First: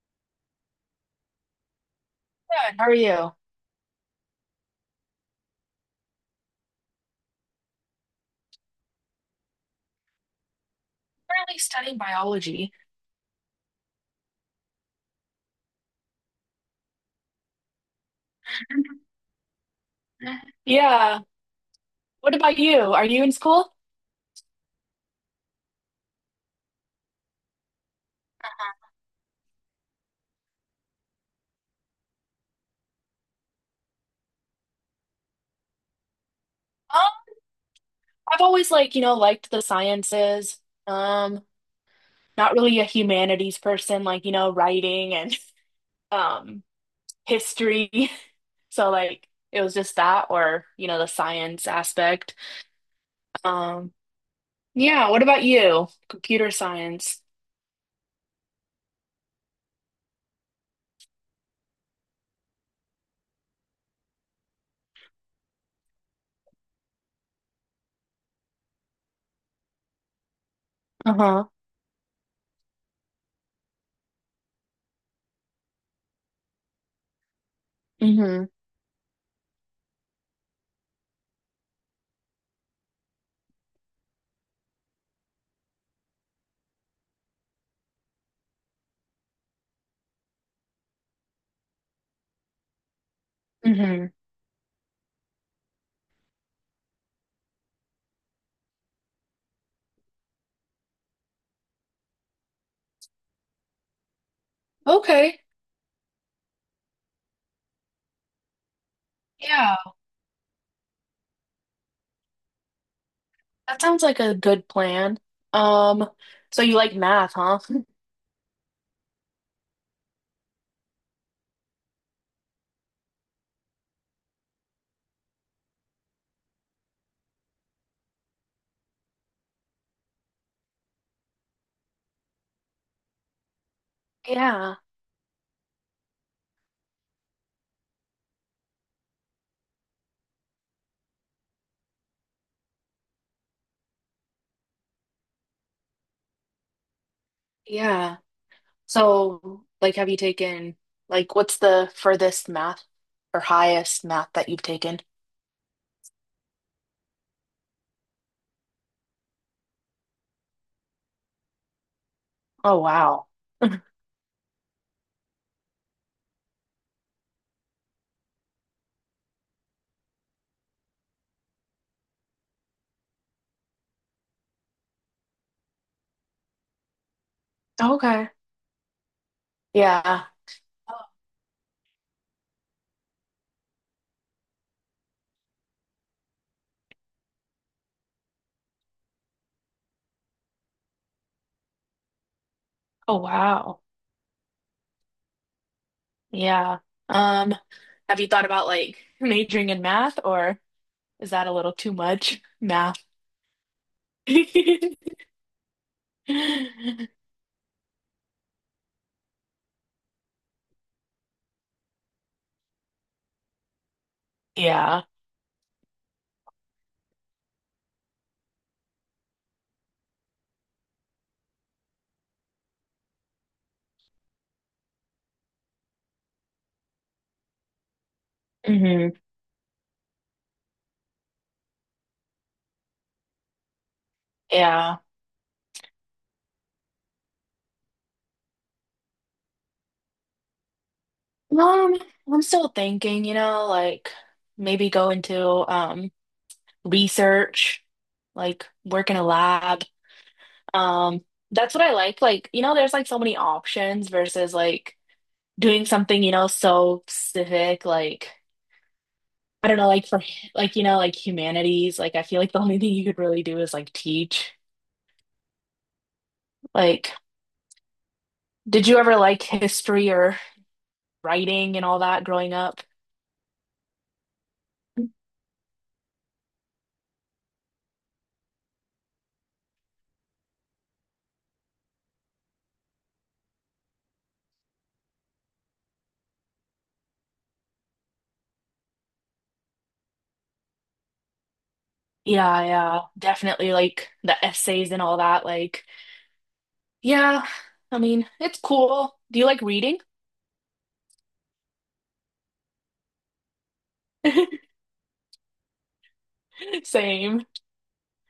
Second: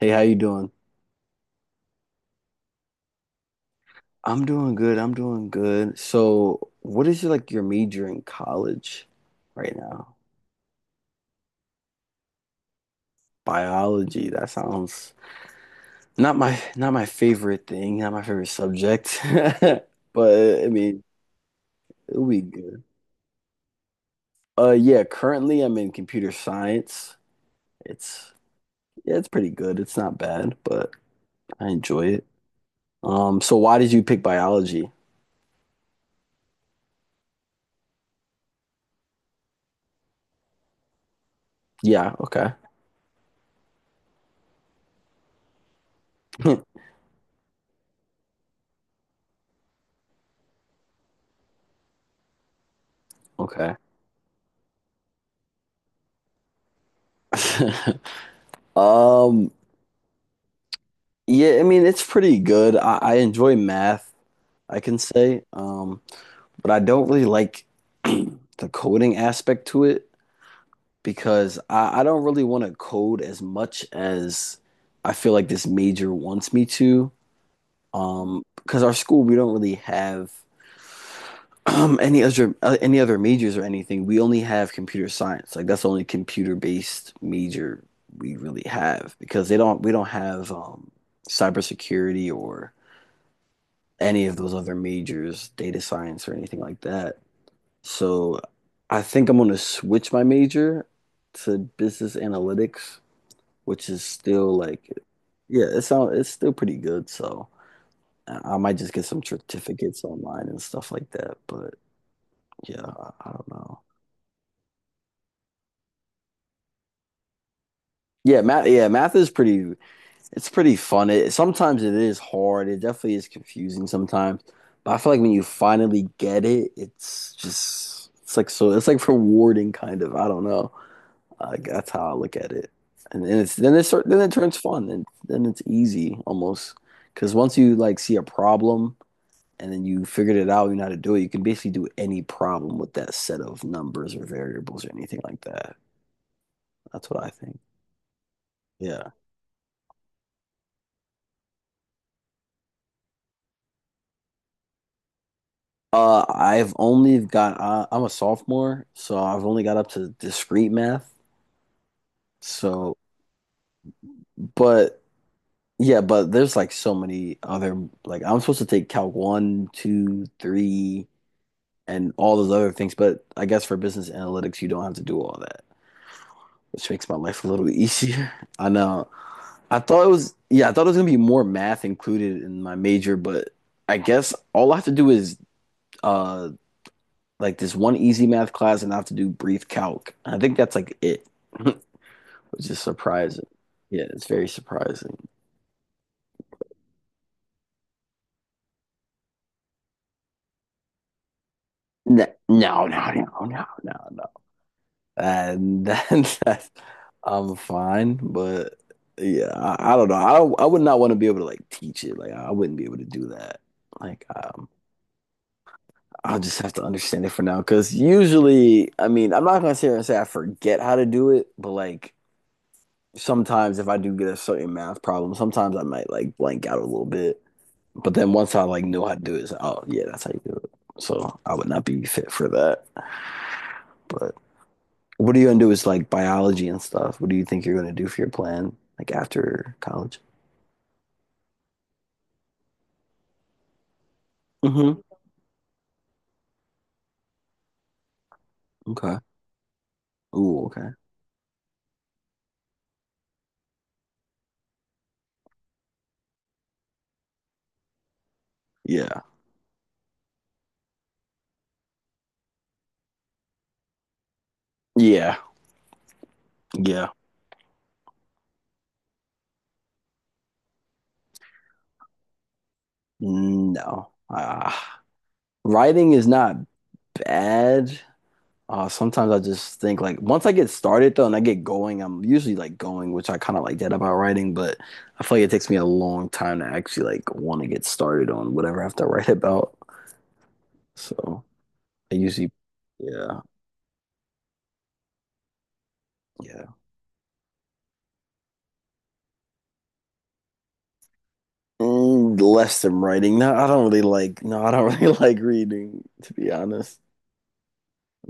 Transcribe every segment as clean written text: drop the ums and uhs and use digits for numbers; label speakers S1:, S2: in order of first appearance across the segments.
S1: Hey, how you doing?
S2: Good. How are you?
S1: I'm doing good. I'm doing good. So, what is like your major in college right now?
S2: Currently studying biology.
S1: Biology. That sounds not my favorite thing, not my favorite subject.
S2: Mhm.
S1: But I mean,
S2: Yeah.
S1: it'll
S2: What
S1: be
S2: about
S1: good.
S2: you? Are you in school?
S1: Yeah, currently I'm in computer science. It's yeah, it's pretty good. It's not bad, but I enjoy it. So why did you pick biology?
S2: Um, I've always liked the sciences. Um,
S1: Yeah, okay.
S2: Not really a humanities person, like, you know, writing and um history. So like it was just that or, you know, the science aspect.
S1: Okay.
S2: Um, yeah, what about you? Computer science.
S1: Um, Yeah, I mean it's pretty good. I enjoy math, I can say, but I don't really like the coding aspect to it
S2: Uh-huh.
S1: because I don't really want to code as much as I feel like this major wants me to.
S2: Mm-hmm.
S1: Because our school we don't really have any other majors or anything. We only have computer science. Like that's the only computer based major we really have because they don't we don't have cybersecurity or
S2: Mm-hmm.
S1: any of those other majors, data science or anything like that. So I think I'm going to switch my major to business analytics, which is still like,
S2: Okay.
S1: yeah, it's still pretty good. So I might just get some
S2: Yeah.
S1: certificates online and stuff like that. But yeah, I don't
S2: That
S1: know.
S2: sounds like a good plan. Um, so you like math, huh?
S1: Yeah, math. Yeah, math is pretty. It's pretty fun. It sometimes it is hard. It definitely is confusing sometimes. But I feel like when you finally get it, it's just it's like so it's like rewarding kind of. I don't know. Like that's how I look at it. And then it turns
S2: Yeah,
S1: fun and then it's easy almost. Because once you like see a problem and then you figured it out, you know how to do it, you can basically do any problem with that set of numbers or variables or anything like that. That's what I think.
S2: yeah.
S1: Yeah.
S2: So, like, have you taken, like, what's the furthest math or highest math that you've taken?
S1: I've only got I'm a sophomore, so I've only got up to discrete math.
S2: Oh,
S1: So,
S2: wow.
S1: but yeah, but there's like so many other like I'm supposed to take Calc one, two, three, and all those other things. But I guess for business analytics, you don't have to do all that, which makes my life a little
S2: Okay.
S1: easier. I know.
S2: Yeah.
S1: I thought it was gonna be more math included in my major, but I guess all I have to do is uh like this one easy math class and I have to do brief calc. And I think that's like it, which is
S2: Oh,
S1: surprising.
S2: wow.
S1: Yeah, it's very surprising.
S2: Yeah. Um, have you thought about like majoring in math or is that a little too
S1: No,
S2: much
S1: no,
S2: math?
S1: no, no, no, no, no. And I'm fine, but yeah, I don't know. I would not want to be able to like teach it. Like I wouldn't be able to do that. Like
S2: Yeah.
S1: I'll just have to understand it for now. Because usually, I mean, I'm not gonna sit here and say I forget how to do it, but like sometimes if I do get a certain math problem, sometimes I might like blank out a little bit. But then once I like know
S2: Hmm.
S1: how to do it, it's like, oh yeah, that's how you do it. So I would not be fit for that. But
S2: Yeah.
S1: what are you gonna do is like biology and stuff? What do you think you're gonna do for your plan like after college?
S2: Um, I'm still thinking, you know, like maybe
S1: Mm-hmm.
S2: go into research, like work in
S1: Okay.
S2: a lab.
S1: Ooh, okay.
S2: Um, that's what I like. Like, you know, there's like so many options versus like doing something, you know, so specific, like
S1: Yeah.
S2: I don't know, like for like, you know, like humanities, like I feel like the only thing you could really do is like teach.
S1: Yeah. Yeah.
S2: Like, did you ever like history or writing and all that growing up?
S1: No. Writing is not bad. Sometimes I just think like once I get started though and I get going, I'm usually like going, which I kind of like that about writing, but I feel like it takes me a long time to actually like want to get started on whatever I have to write about. So I usually,
S2: Yeah, yeah,
S1: yeah,
S2: definitely like the essays and all that. Like,
S1: yeah.
S2: yeah, I mean, it's cool. Do you like reading?
S1: Mm, less than writing. No, I don't really like, no, I don't really like reading, to be honest.
S2: Same,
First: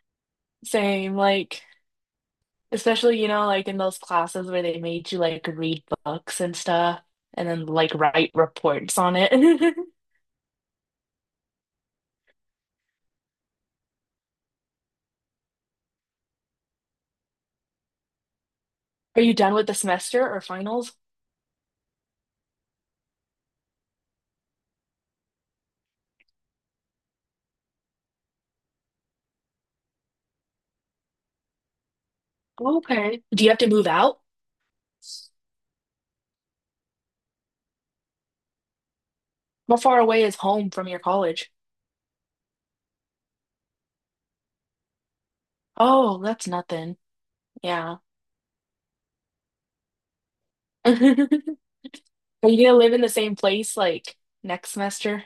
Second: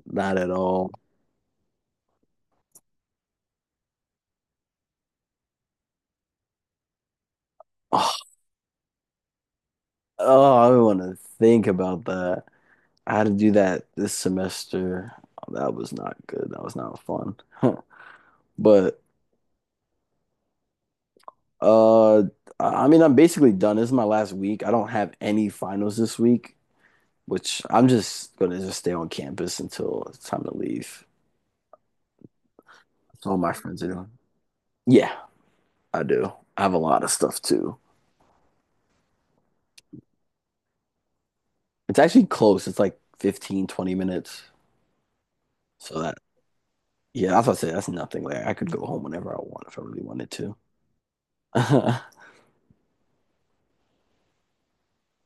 S1: Not at all.
S2: same. Like, especially, you know, like in those classes where they made you like read books and stuff and then like write reports on it.
S1: Oh, I want to think about that. I had to do that this semester. That was not good. That was not fun. But
S2: Are you done with the semester or finals?
S1: Uh, I I mean, I'm basically done. This is my last week. I don't have any finals this week, which I'm just gonna just stay on campus until it's time to leave.
S2: Okay.
S1: That's all
S2: Do you
S1: my
S2: have to
S1: friends
S2: move
S1: are doing.
S2: out?
S1: Yeah, I do. I have a lot of stuff too.
S2: How far away is home from your college?
S1: It's actually close. It's like 15, 20 minutes. So that,
S2: Oh, that's nothing.
S1: yeah, that's what I say. That's
S2: Yeah.
S1: nothing. Like I could go home whenever I want if I really wanted to.
S2: Are you gonna live in the same place like next semester?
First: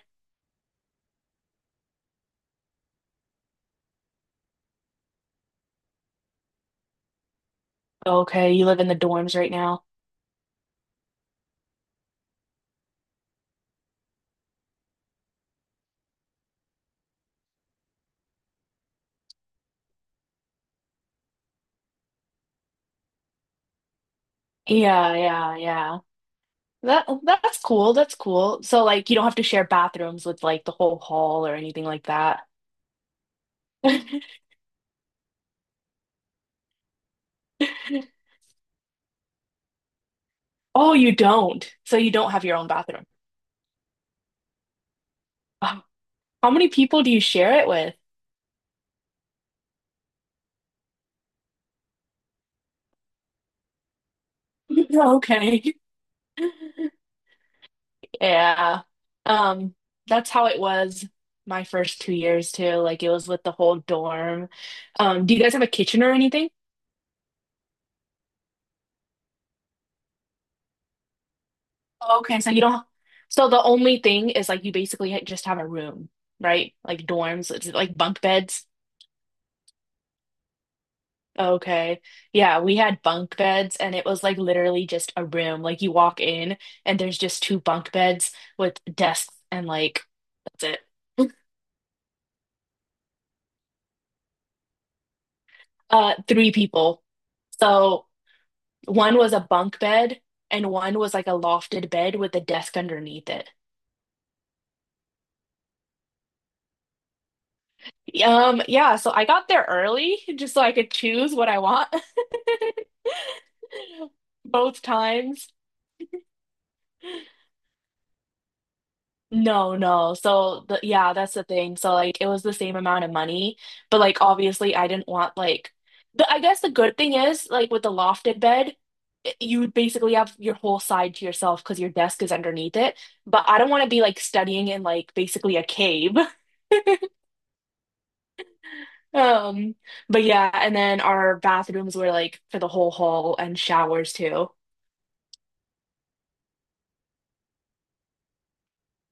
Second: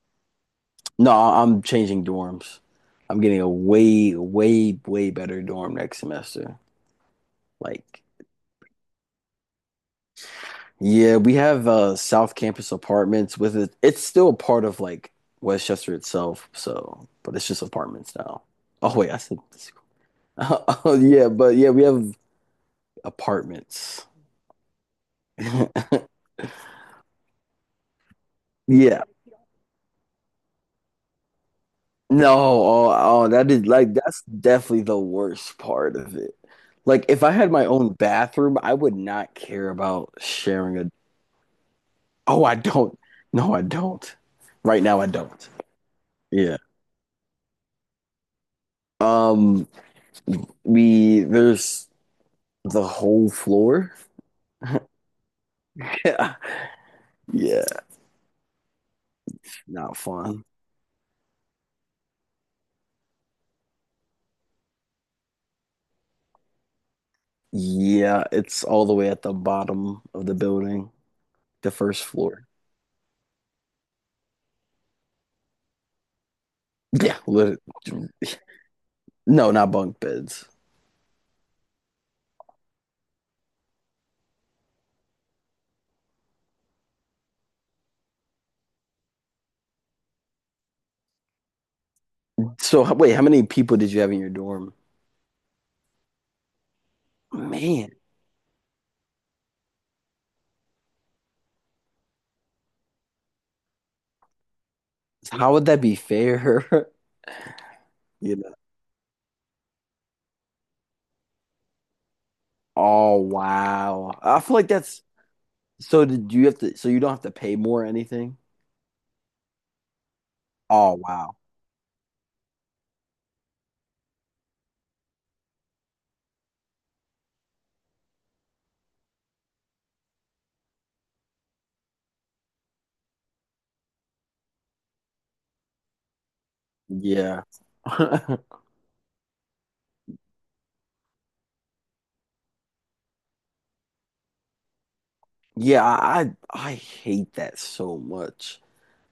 S1: No, I'm changing dorms. I'm getting a way, way, way better dorm next semester. Like
S2: Okay, you live in the dorms right now.
S1: yeah, we have South Campus apartments with it. It's still a part of like Westchester itself, so but it's just apartments now. Oh wait, I said this. We have apartments.
S2: Yeah, yeah, yeah. That's cool. That's cool. So
S1: Yeah.
S2: like you don't have to share bathrooms with like the whole hall or anything like
S1: No,
S2: that.
S1: that is like that's definitely the worst part of it. Like if I had my own bathroom, I would not care about sharing a
S2: Oh, you don't. So you don't
S1: Oh,
S2: have
S1: I
S2: your own
S1: don't.
S2: bathroom.
S1: No, I don't. Right now I don't.
S2: Oh. How
S1: Yeah.
S2: many people do you share it with?
S1: Um we there's The whole floor?
S2: Okay.
S1: Yeah. Yeah.
S2: Yeah. Um,
S1: Not
S2: that's
S1: fun.
S2: how it was my first 2 years too. Like it was with the whole dorm. Do you guys have a kitchen or anything?
S1: Yeah, it's all the way at the bottom of the building, the first
S2: Okay,
S1: floor.
S2: so you don't. So the only thing is like you basically just have a room, right? Like
S1: Yeah.
S2: dorms,
S1: lit-
S2: it's like bunk beds.
S1: No, not bunk beds.
S2: Okay. Yeah, we had bunk beds and it was like literally just a room. Like you walk in and there's just two bunk beds with desks and like that's it.
S1: So, wait, how many people did you have in your dorm?
S2: Three people.
S1: Man,
S2: So one was a bunk bed and one was like a lofted bed with a desk underneath it.
S1: how would that be fair? You know.
S2: Yeah, so I got there early just so I could choose what I want.
S1: Oh, wow. I feel like
S2: Both
S1: that's
S2: times.
S1: so did you have to so you don't have to pay more or anything?
S2: No, no. So the
S1: Oh,
S2: yeah, that's
S1: wow.
S2: the thing. So like it was the same amount of money, but like obviously I didn't want like the I guess the good thing is like with the lofted bed, you would basically have your whole side to yourself because your desk is underneath it. But I don't want to be like studying in like basically a cave.
S1: Yeah.
S2: Um, but yeah, and then our bathrooms were like for the whole hall and showers too.
S1: Yeah, I hate that so much.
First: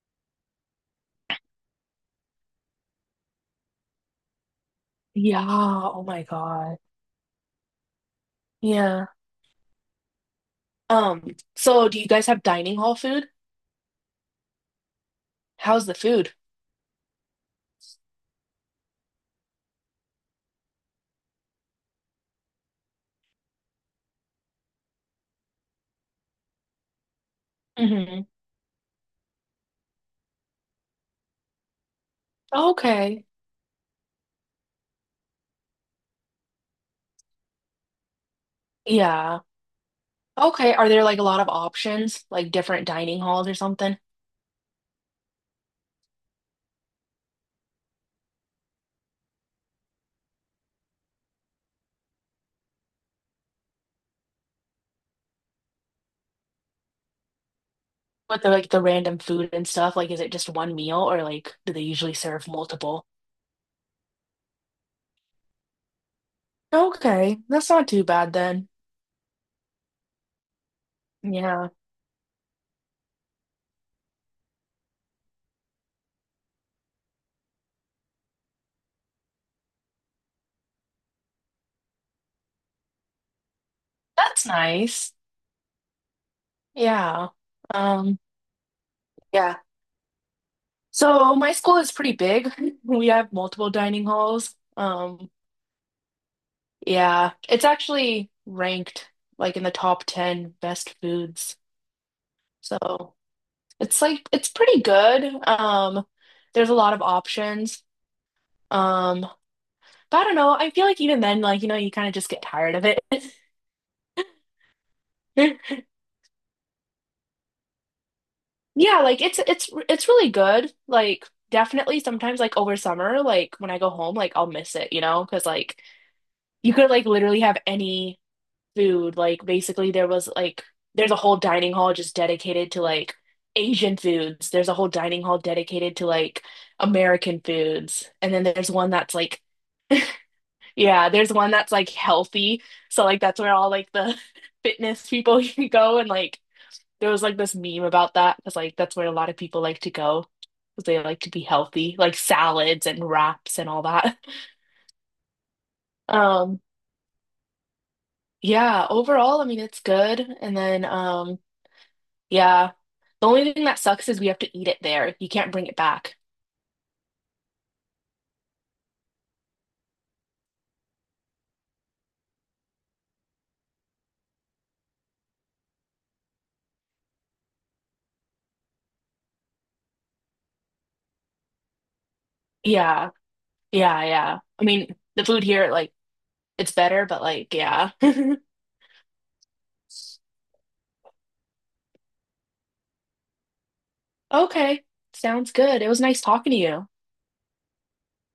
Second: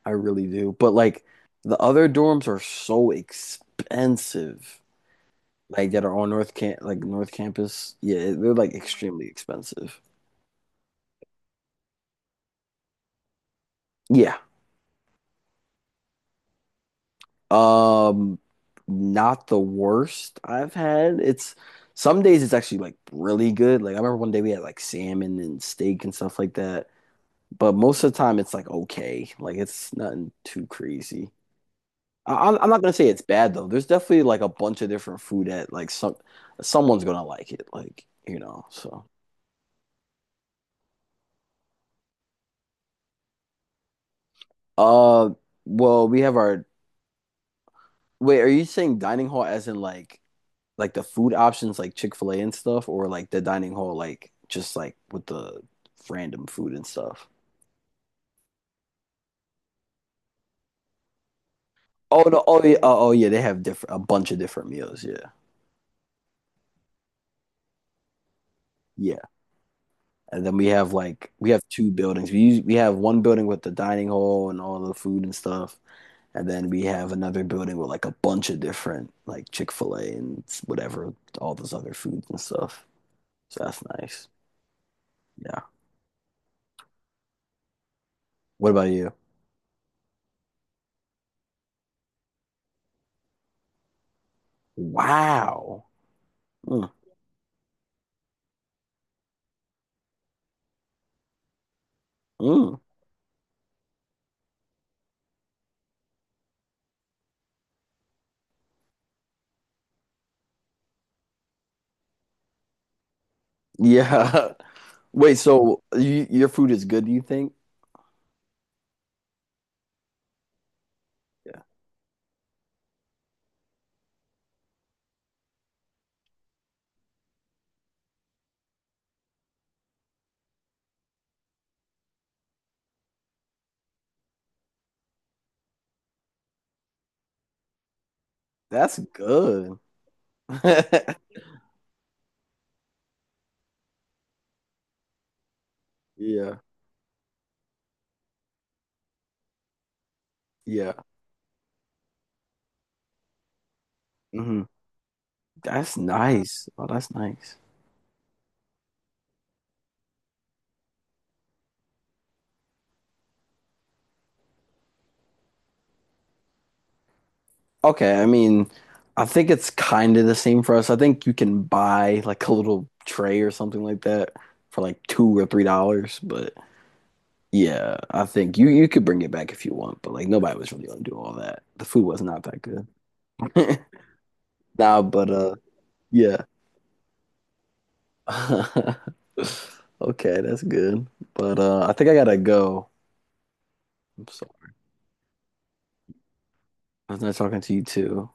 S1: I really do. But like the other dorms are so expensive.
S2: Yeah,
S1: Like
S2: oh
S1: that are
S2: my
S1: on North
S2: God.
S1: Camp like North Campus. Yeah, they're like
S2: Yeah.
S1: extremely expensive.
S2: So do you guys have dining hall food?
S1: Yeah.
S2: How's the food?
S1: Um not the worst I've had. It's some days it's actually like really good. Like I remember one day we had like salmon and steak and stuff like that. But most of the
S2: Hmm.
S1: time it's like okay. Like it's nothing too crazy. I'm not gonna say it's
S2: Okay.
S1: bad though. There's definitely like a bunch of different food that like someone's gonna like it, like you know. So,
S2: Yeah. Okay. Are there like a lot of options, like different dining halls or something?
S1: uh, well, we have our wait. Are you saying dining hall as in like the food options like Chick-fil-A and stuff, or like the dining hall like just like with the random food and stuff?
S2: With the like the random food and stuff, like is it just one meal or like do they usually
S1: Oh no!
S2: serve
S1: Oh yeah!
S2: multiple?
S1: Oh yeah! They have different a bunch of different meals. Yeah,
S2: Okay, that's not too bad then.
S1: yeah. And then we have
S2: Yeah.
S1: two buildings. We have one building with the dining hall and all the food and stuff. And then we have another building with like a bunch of different like Chick fil A and whatever, all those other foods and stuff. So that's nice.
S2: That's nice.
S1: Yeah.
S2: Yeah. Um,
S1: What about you?
S2: yeah. So my school is pretty big. We have multiple dining halls.
S1: Wow. Mm,
S2: Yeah, it's actually ranked like in the top 10 best foods.
S1: mm.
S2: So it's like it's pretty good. There's a lot of options. Um, but I don't know. I feel like even then, like, you know, you kind of just get tired of it.
S1: Yeah. Wait, so your food is good, do you think?
S2: Yeah, like it's really good. Like
S1: Yeah.
S2: definitely sometimes like over summer, like when I go home, like I'll miss it, you know, because like you could like literally have any food. Like basically there was like there's a whole dining hall just dedicated to like Asian foods. There's a whole dining hall dedicated to like American foods. And then there's one
S1: That's
S2: that's like
S1: good.
S2: yeah, there's one that's like healthy. So like that's where all like the fitness people can go and like
S1: Yeah.
S2: there was like this meme about that because like that's where a lot of people like to go because
S1: Yeah.
S2: they like to be healthy, like salads and wraps and all that.
S1: Hmm. That's
S2: Um
S1: nice. Oh, that's nice.
S2: yeah, overall, I mean it's good. And then yeah. The only thing that sucks is we have to eat it there. You can't bring it back.
S1: Okay, I mean, I think it's kind of the same for us. I think you can buy like a little tray or something like that for like $2 or $3. But yeah, I think you could bring it back if you want. But like nobody was really gonna do all that. The food was not that good.
S2: Yeah, yeah, yeah. I mean,
S1: Nah,
S2: the
S1: but
S2: food here, like,
S1: yeah.
S2: it's better, but like, yeah.
S1: Okay, that's good. But I think I gotta go. I'm sorry.
S2: Okay, sounds good. It was nice talking to you.
S1: I was not talking to you too.